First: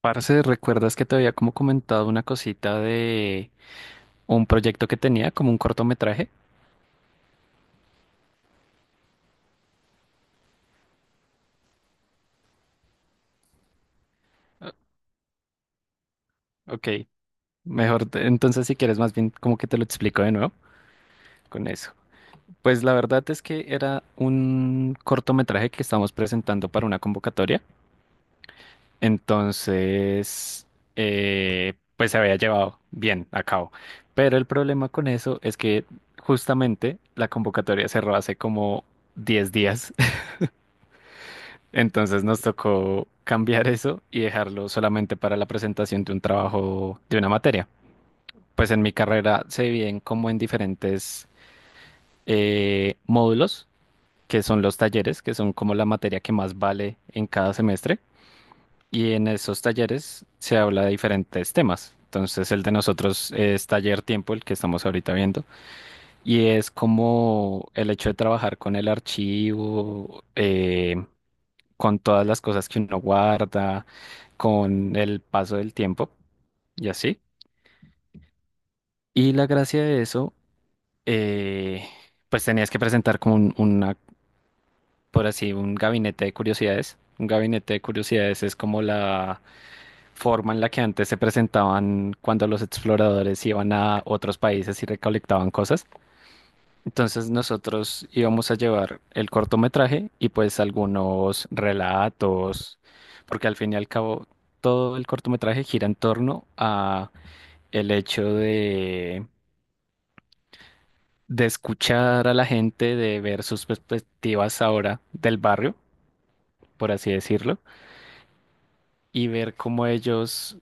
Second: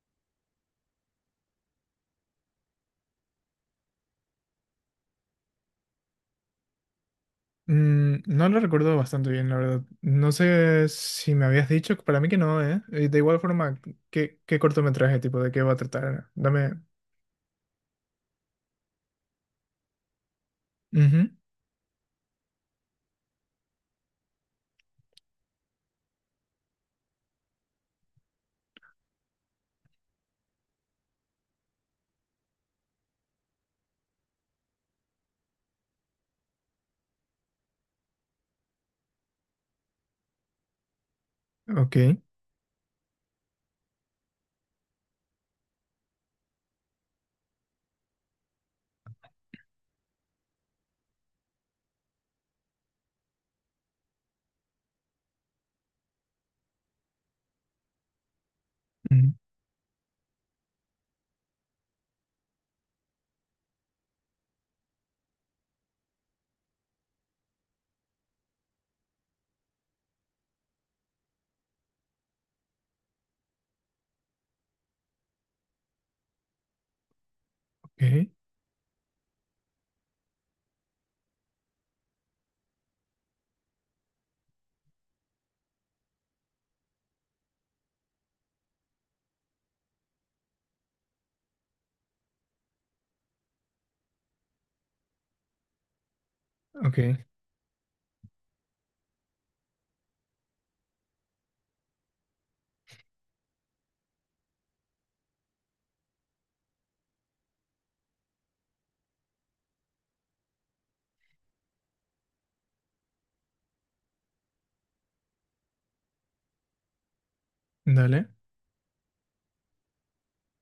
Parce, ¿recuerdas que te había como comentado una cosita de un proyecto que tenía, como un cortometraje? Mm, no lo recuerdo bastante bien, la verdad. No sé si me habías dicho, para mí que no, ¿eh? De igual forma, ¿qué Ah, cortometraje, tipo, de qué va a tratar? Dame. Ok, mejor, entonces si quieres más bien como que te lo explico de nuevo Ujú. con eso. Pues la verdad es que era un cortometraje que estábamos presentando para una convocatoria, entonces pues se había llevado bien a cabo. Pero el problema con eso es que justamente la convocatoria cerró hace como 10 días. Ok. Entonces nos tocó cambiar eso y dejarlo solamente para la presentación de un trabajo, de una materia. Pues en mi carrera se dividen como en diferentes módulos, que son los talleres, que son como la materia que más vale en cada semestre. Y en Ujú. esos talleres se habla de diferentes temas. Entonces el de nosotros es taller tiempo, el que estamos ahorita viendo, y es como el hecho de trabajar con el archivo, con todas las cosas que uno guarda, con el paso del tiempo y así. Ok. Y la gracia de eso, eh, pues tenías que presentar como una, por así, un gabinete de curiosidades. Un gabinete de curiosidades es como la forma en la que antes se presentaban cuando los exploradores iban a otros países y recolectaban cosas. Ok. Entonces nosotros íbamos a llevar el cortometraje y pues algunos relatos, porque al fin y al cabo todo el cortometraje gira en torno a el hecho de escuchar a la gente, de ver sus perspectivas ahora del barrio, por así decirlo, Dale. y ver cómo ellos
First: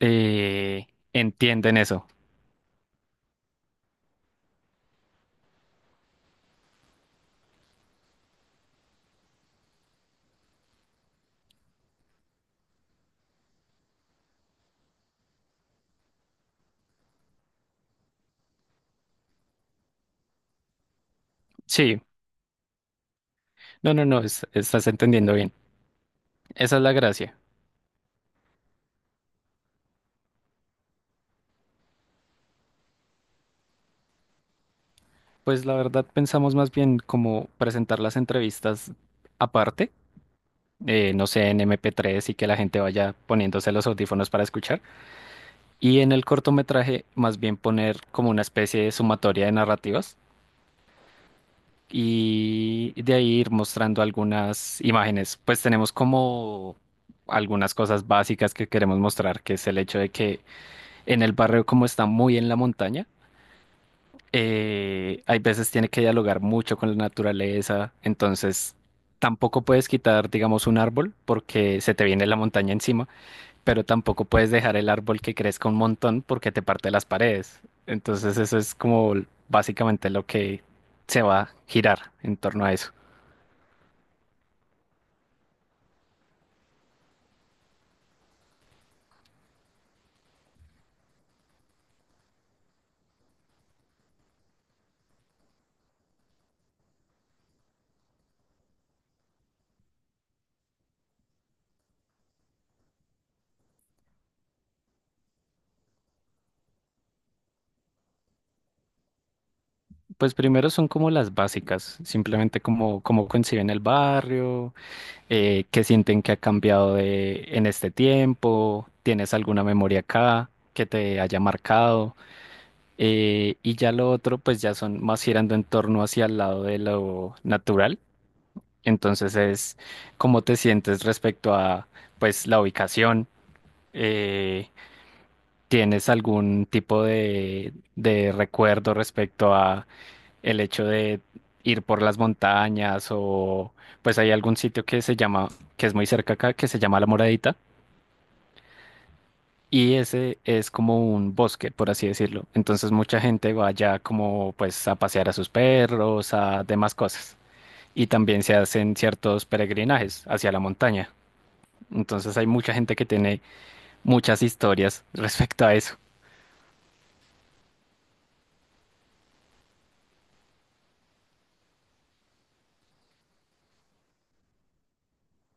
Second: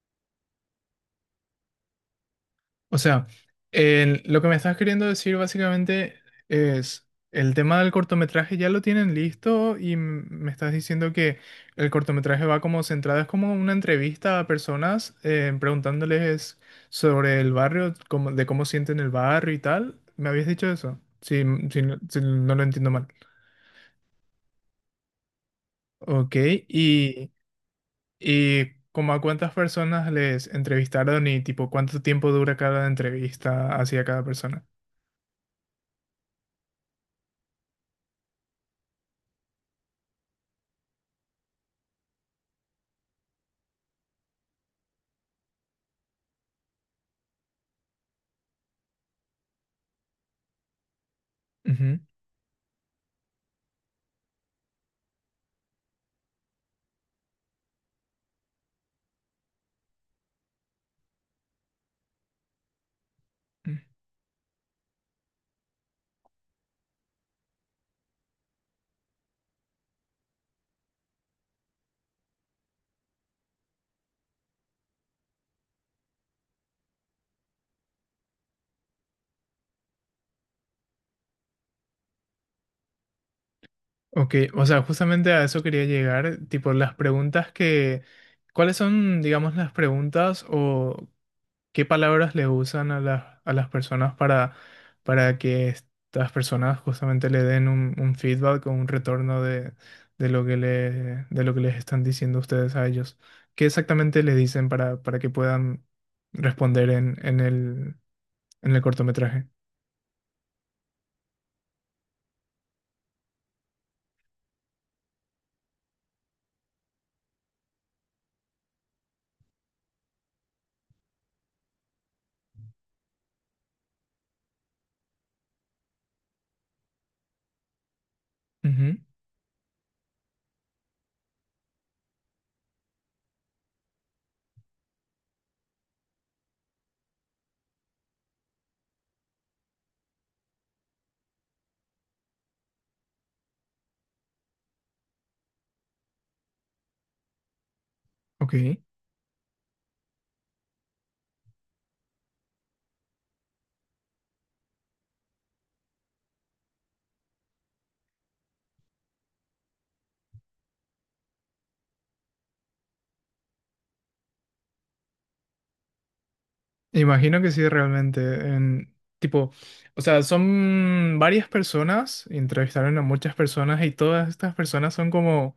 eh, entienden eso. O sea, lo que me estás queriendo decir básicamente es: el tema del cortometraje ya lo tienen listo y me estás diciendo que el cortometraje va como centrado, es como una entrevista a personas, preguntándoles sobre el barrio, de cómo sienten el barrio y tal. ¿Me habías dicho eso? Si, si no Sí, si no lo entiendo mal. no, no, no, es- estás entendiendo bien. Ok, Esa es la y, gracia. y como a cuántas personas les entrevistaron y tipo cuánto tiempo dura cada entrevista hacia cada persona. Pues la verdad pensamos más bien como presentar las entrevistas aparte, no sé, en MP3 y que la gente vaya poniéndose los audífonos para escuchar. Y en el cortometraje más bien poner como una especie de sumatoria de narrativas y de ahí ir mostrando algunas imágenes. Pues tenemos como algunas cosas básicas que queremos mostrar, que es el hecho de que en el barrio como está muy en la montaña, Ujú. Hay veces tiene que dialogar mucho con la naturaleza, entonces tampoco puedes quitar, digamos, un árbol porque se te viene la montaña encima, pero tampoco puedes dejar el árbol que crezca un montón porque te parte las paredes. Entonces eso es como básicamente lo que se va a girar en torno a eso. Ok, o sea, justamente a eso quería llegar, tipo las preguntas ¿cuáles son, digamos, las preguntas o qué palabras le usan a a las personas para que estas personas justamente le den un feedback o un retorno de, de lo que les están diciendo ustedes a ellos? ¿Qué exactamente le dicen para que puedan responder en el cortometraje? Pues primero son como las básicas, simplemente como cómo conciben el barrio, qué sienten que ha cambiado en este tiempo, tienes alguna memoria acá que te haya marcado, y ya lo otro, pues ya son más girando en torno hacia el lado de lo natural, Ujú. entonces es cómo te sientes respecto a, pues, la ubicación, eh, tienes algún tipo de recuerdo respecto a el hecho de ir por las montañas o pues hay algún sitio que se llama, que es muy cerca acá, que se llama La Moradita. Ok. Y ese es como un bosque, por así decirlo. Entonces mucha gente va allá como pues a pasear a sus perros, a demás cosas. Y también se hacen ciertos peregrinajes hacia la montaña. Entonces hay mucha gente que tiene muchas historias respecto a eso. Imagino que sí, realmente. En, tipo, o sea, son varias personas, entrevistaron a muchas personas y todas estas personas son como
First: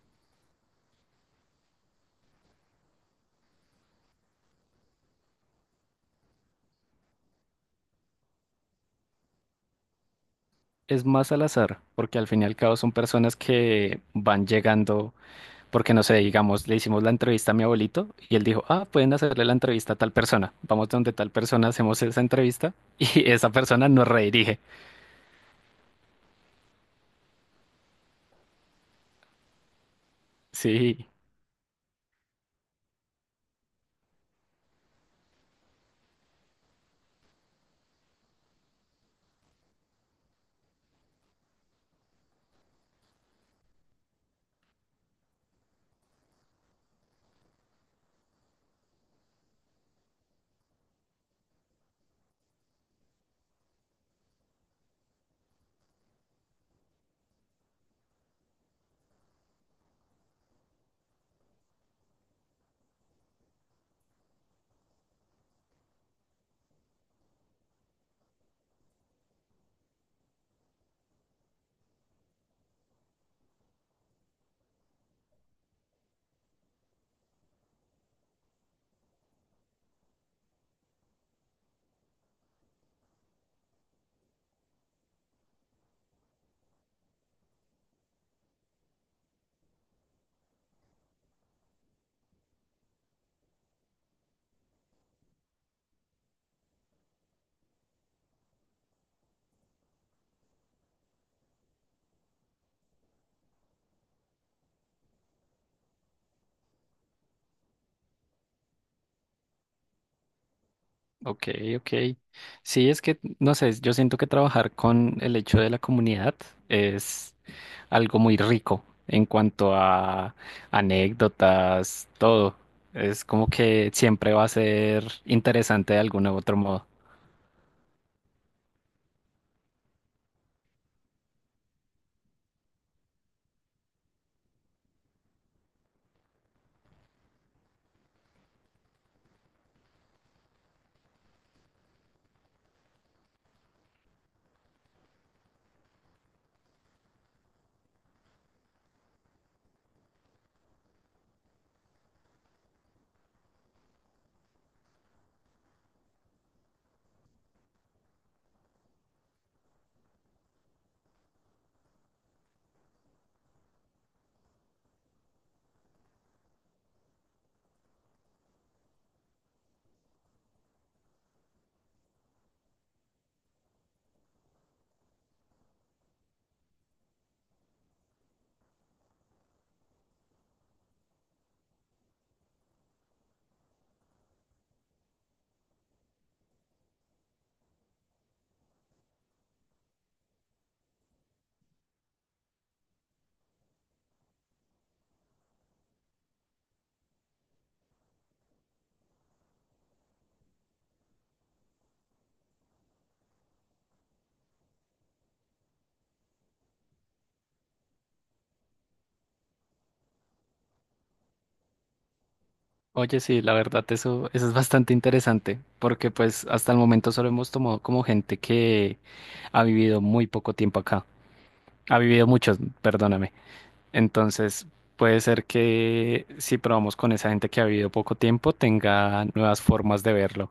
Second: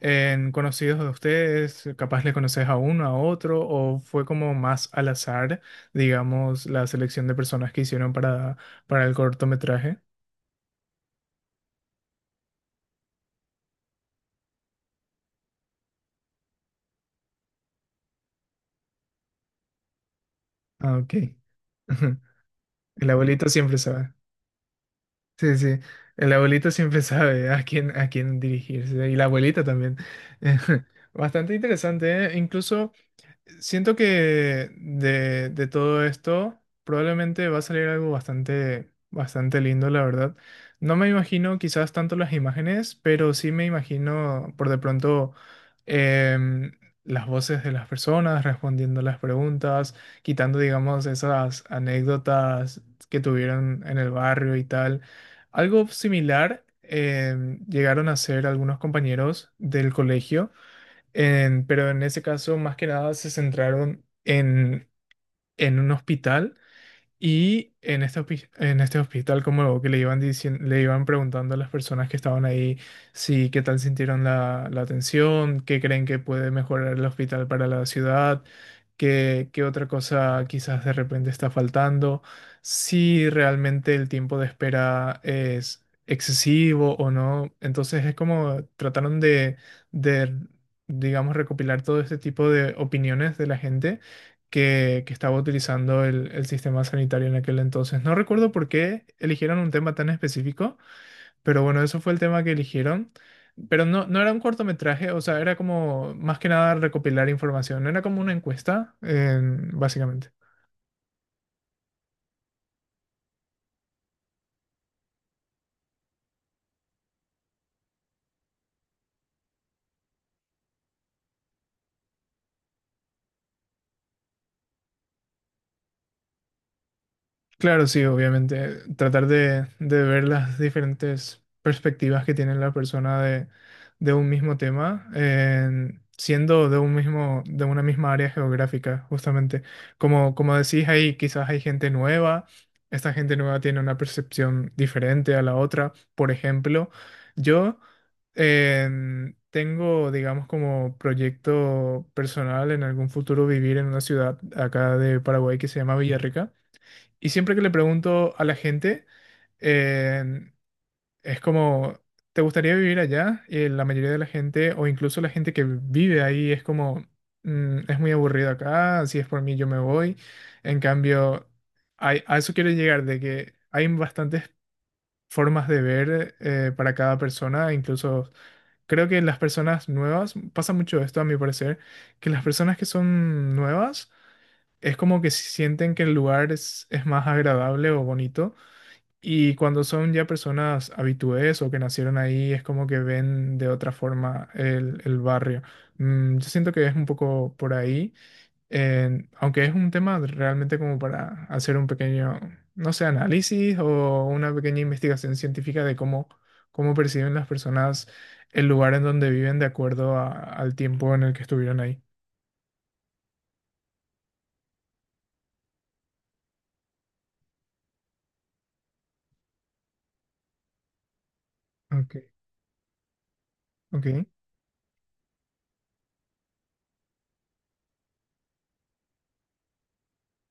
en conocidos de ustedes, capaz le conoces a uno, a otro, o fue como más al azar, digamos, la selección de personas que hicieron para el cortometraje. Es más al azar, porque al fin y al cabo son personas que van llegando, porque no sé, digamos, le hicimos la entrevista a mi abuelito y él dijo, ah, pueden hacerle la entrevista a tal persona. Vamos Ah, ok. donde tal persona, hacemos esa entrevista El y abuelito esa siempre persona nos sabe. redirige. Sí, sí. El abuelito siempre sabe a quién dirigirse. Y la abuelita también. Sí. Bastante interesante, ¿eh? Incluso, siento que de todo esto probablemente va a salir algo bastante, bastante lindo, la verdad. No me imagino quizás tanto las imágenes, pero sí me imagino por de pronto em, las voces de las personas respondiendo las preguntas, quitando, digamos, esas anécdotas que tuvieron en el barrio y tal. Algo similar llegaron a hacer algunos compañeros del colegio pero en ese caso, más que nada, se centraron en un hospital. Y en este, en este hospital, como lo que le iban diciendo, le iban preguntando a las personas que estaban ahí si qué tal sintieron la atención, qué creen que puede mejorar el hospital para la ciudad, qué otra cosa quizás de repente está faltando, si realmente el tiempo de espera es excesivo o no. Entonces es como trataron de digamos, recopilar todo este tipo de opiniones de la gente que estaba utilizando el sistema sanitario en aquel entonces. No recuerdo por qué eligieron un tema tan específico, pero bueno, eso fue el tema que eligieron. Pero no, no era un cortometraje, o sea, era como más que nada recopilar información, era como una encuesta, básicamente. Ok, ok. Sí, es que, no sé, yo siento que trabajar con el hecho de la comunidad es algo muy rico en cuanto a anécdotas, todo. Es como que siempre va a ser interesante de algún u otro modo. Claro, sí, obviamente. Tratar de ver las diferentes perspectivas que tiene la persona de un mismo tema, siendo de un mismo, de una misma área geográfica, justamente. Como, como decís ahí, quizás hay gente nueva, esta gente nueva tiene una percepción diferente a la otra. Por ejemplo, yo tengo, digamos, como proyecto personal en algún futuro vivir en una ciudad acá de Paraguay que se llama Villarrica. Y siempre que le pregunto a la gente, eh, es como, ¿te gustaría vivir allá? Y la mayoría de la gente, o incluso la gente que vive ahí, es como, "Mm, es muy aburrido acá, si es por mí yo me voy". En cambio, a eso quiero llegar, de que hay bastantes formas de ver, para cada persona. Incluso creo que las personas nuevas, pasa mucho esto a mi parecer, que las personas que son nuevas es como que sienten que el lugar es más agradable o bonito, y cuando son ya personas habitués o que nacieron ahí, es como que ven de otra forma el barrio. Mm, yo siento que es un poco por ahí, aunque es un tema realmente como para hacer un pequeño, no sé, análisis o una pequeña investigación científica de cómo, cómo perciben las personas el lugar en donde viven de acuerdo al tiempo en el que estuvieron ahí. Oye, sí, la verdad, eso es bastante interesante, porque pues hasta el momento solo hemos tomado como gente que ha vivido muy poco tiempo acá. Ha Ok, vivido muchos, perdóname. ok. Entonces, puede ser que si probamos con esa gente que ha vivido poco tiempo, tenga nuevas formas de verlo.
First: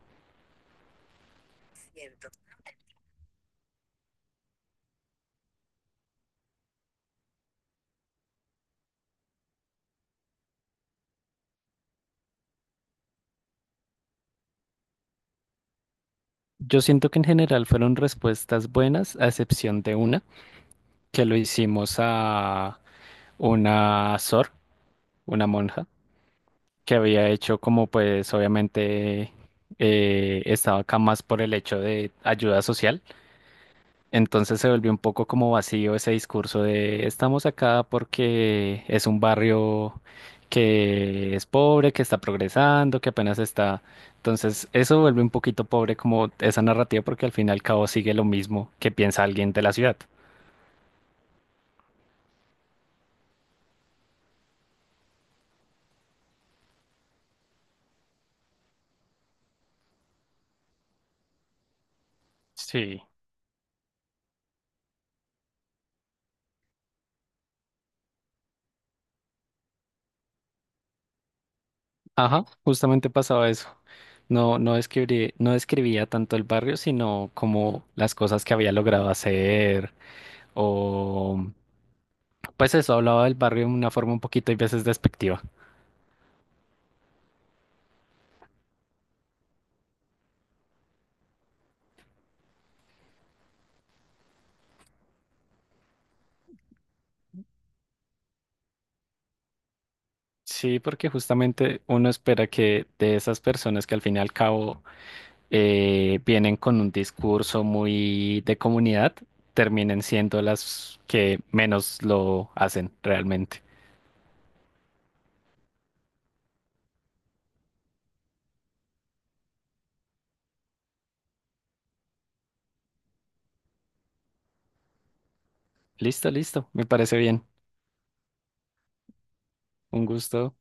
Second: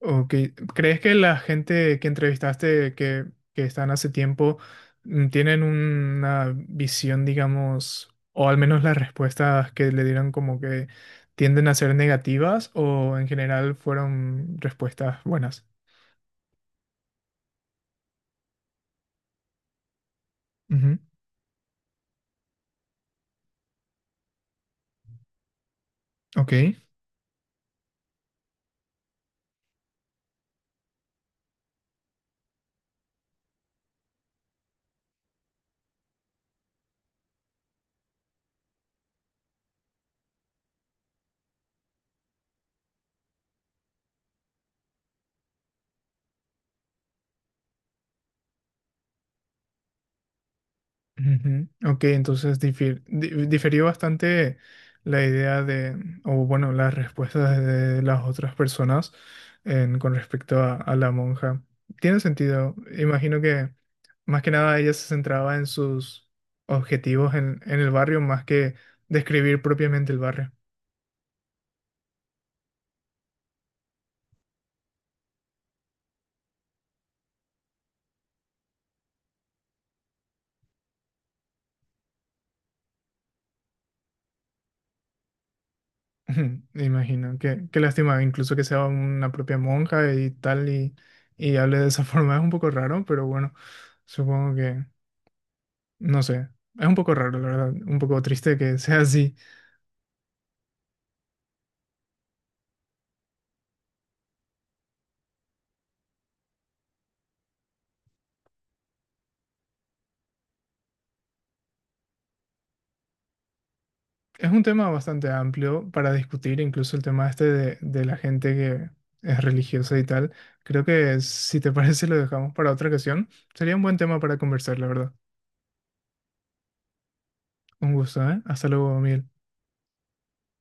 Ok, ¿crees que la gente que entrevistaste que están hace tiempo mm, tienen una visión, digamos, o al menos las respuestas que le dieron como que tienden a ser negativas o en general fueron respuestas buenas? Yo siento que en general fueron respuestas buenas, a excepción de una, Ujú. que lo hicimos a una sor, una monja, Ok. que había hecho como pues obviamente estaba acá más por el hecho de ayuda social. Entonces se volvió un poco como vacío ese discurso de estamos acá porque es un barrio que es pobre, que está progresando, que apenas está. Entonces eso vuelve un poquito pobre como esa narrativa porque al fin y al cabo sigue lo mismo que piensa alguien de la ciudad. Ujú. Ok, entonces diferió bastante la idea de, o bueno, las respuestas de las otras personas con respecto a la monja. Tiene sentido. Sí, Imagino que más que nada ella se centraba en sus objetivos en el barrio más que describir propiamente el barrio. ajá, justamente pasaba eso. No describía tanto el barrio, sino como las cosas que había logrado hacer o pues eso, hablaba del barrio de una forma un poquito y veces despectiva. Ujú, imagino. Qué lástima, incluso que sea una propia monja y tal y hable de esa forma. Es un poco raro, pero bueno, supongo que... No sé, es un poco raro, la verdad, un poco triste que sea así. Sí, porque justamente uno espera que de esas personas que al fin y al cabo vienen con un discurso muy de comunidad, terminen siendo las que menos lo hacen realmente. Es un tema bastante amplio para discutir, incluso el tema este de la gente que es religiosa y tal. Creo que si te parece lo dejamos para otra ocasión. Sería un buen tema para conversar, la verdad. Listo, listo, me parece bien. Un gusto, ¿eh? Hasta luego, Miguel. Un gusto.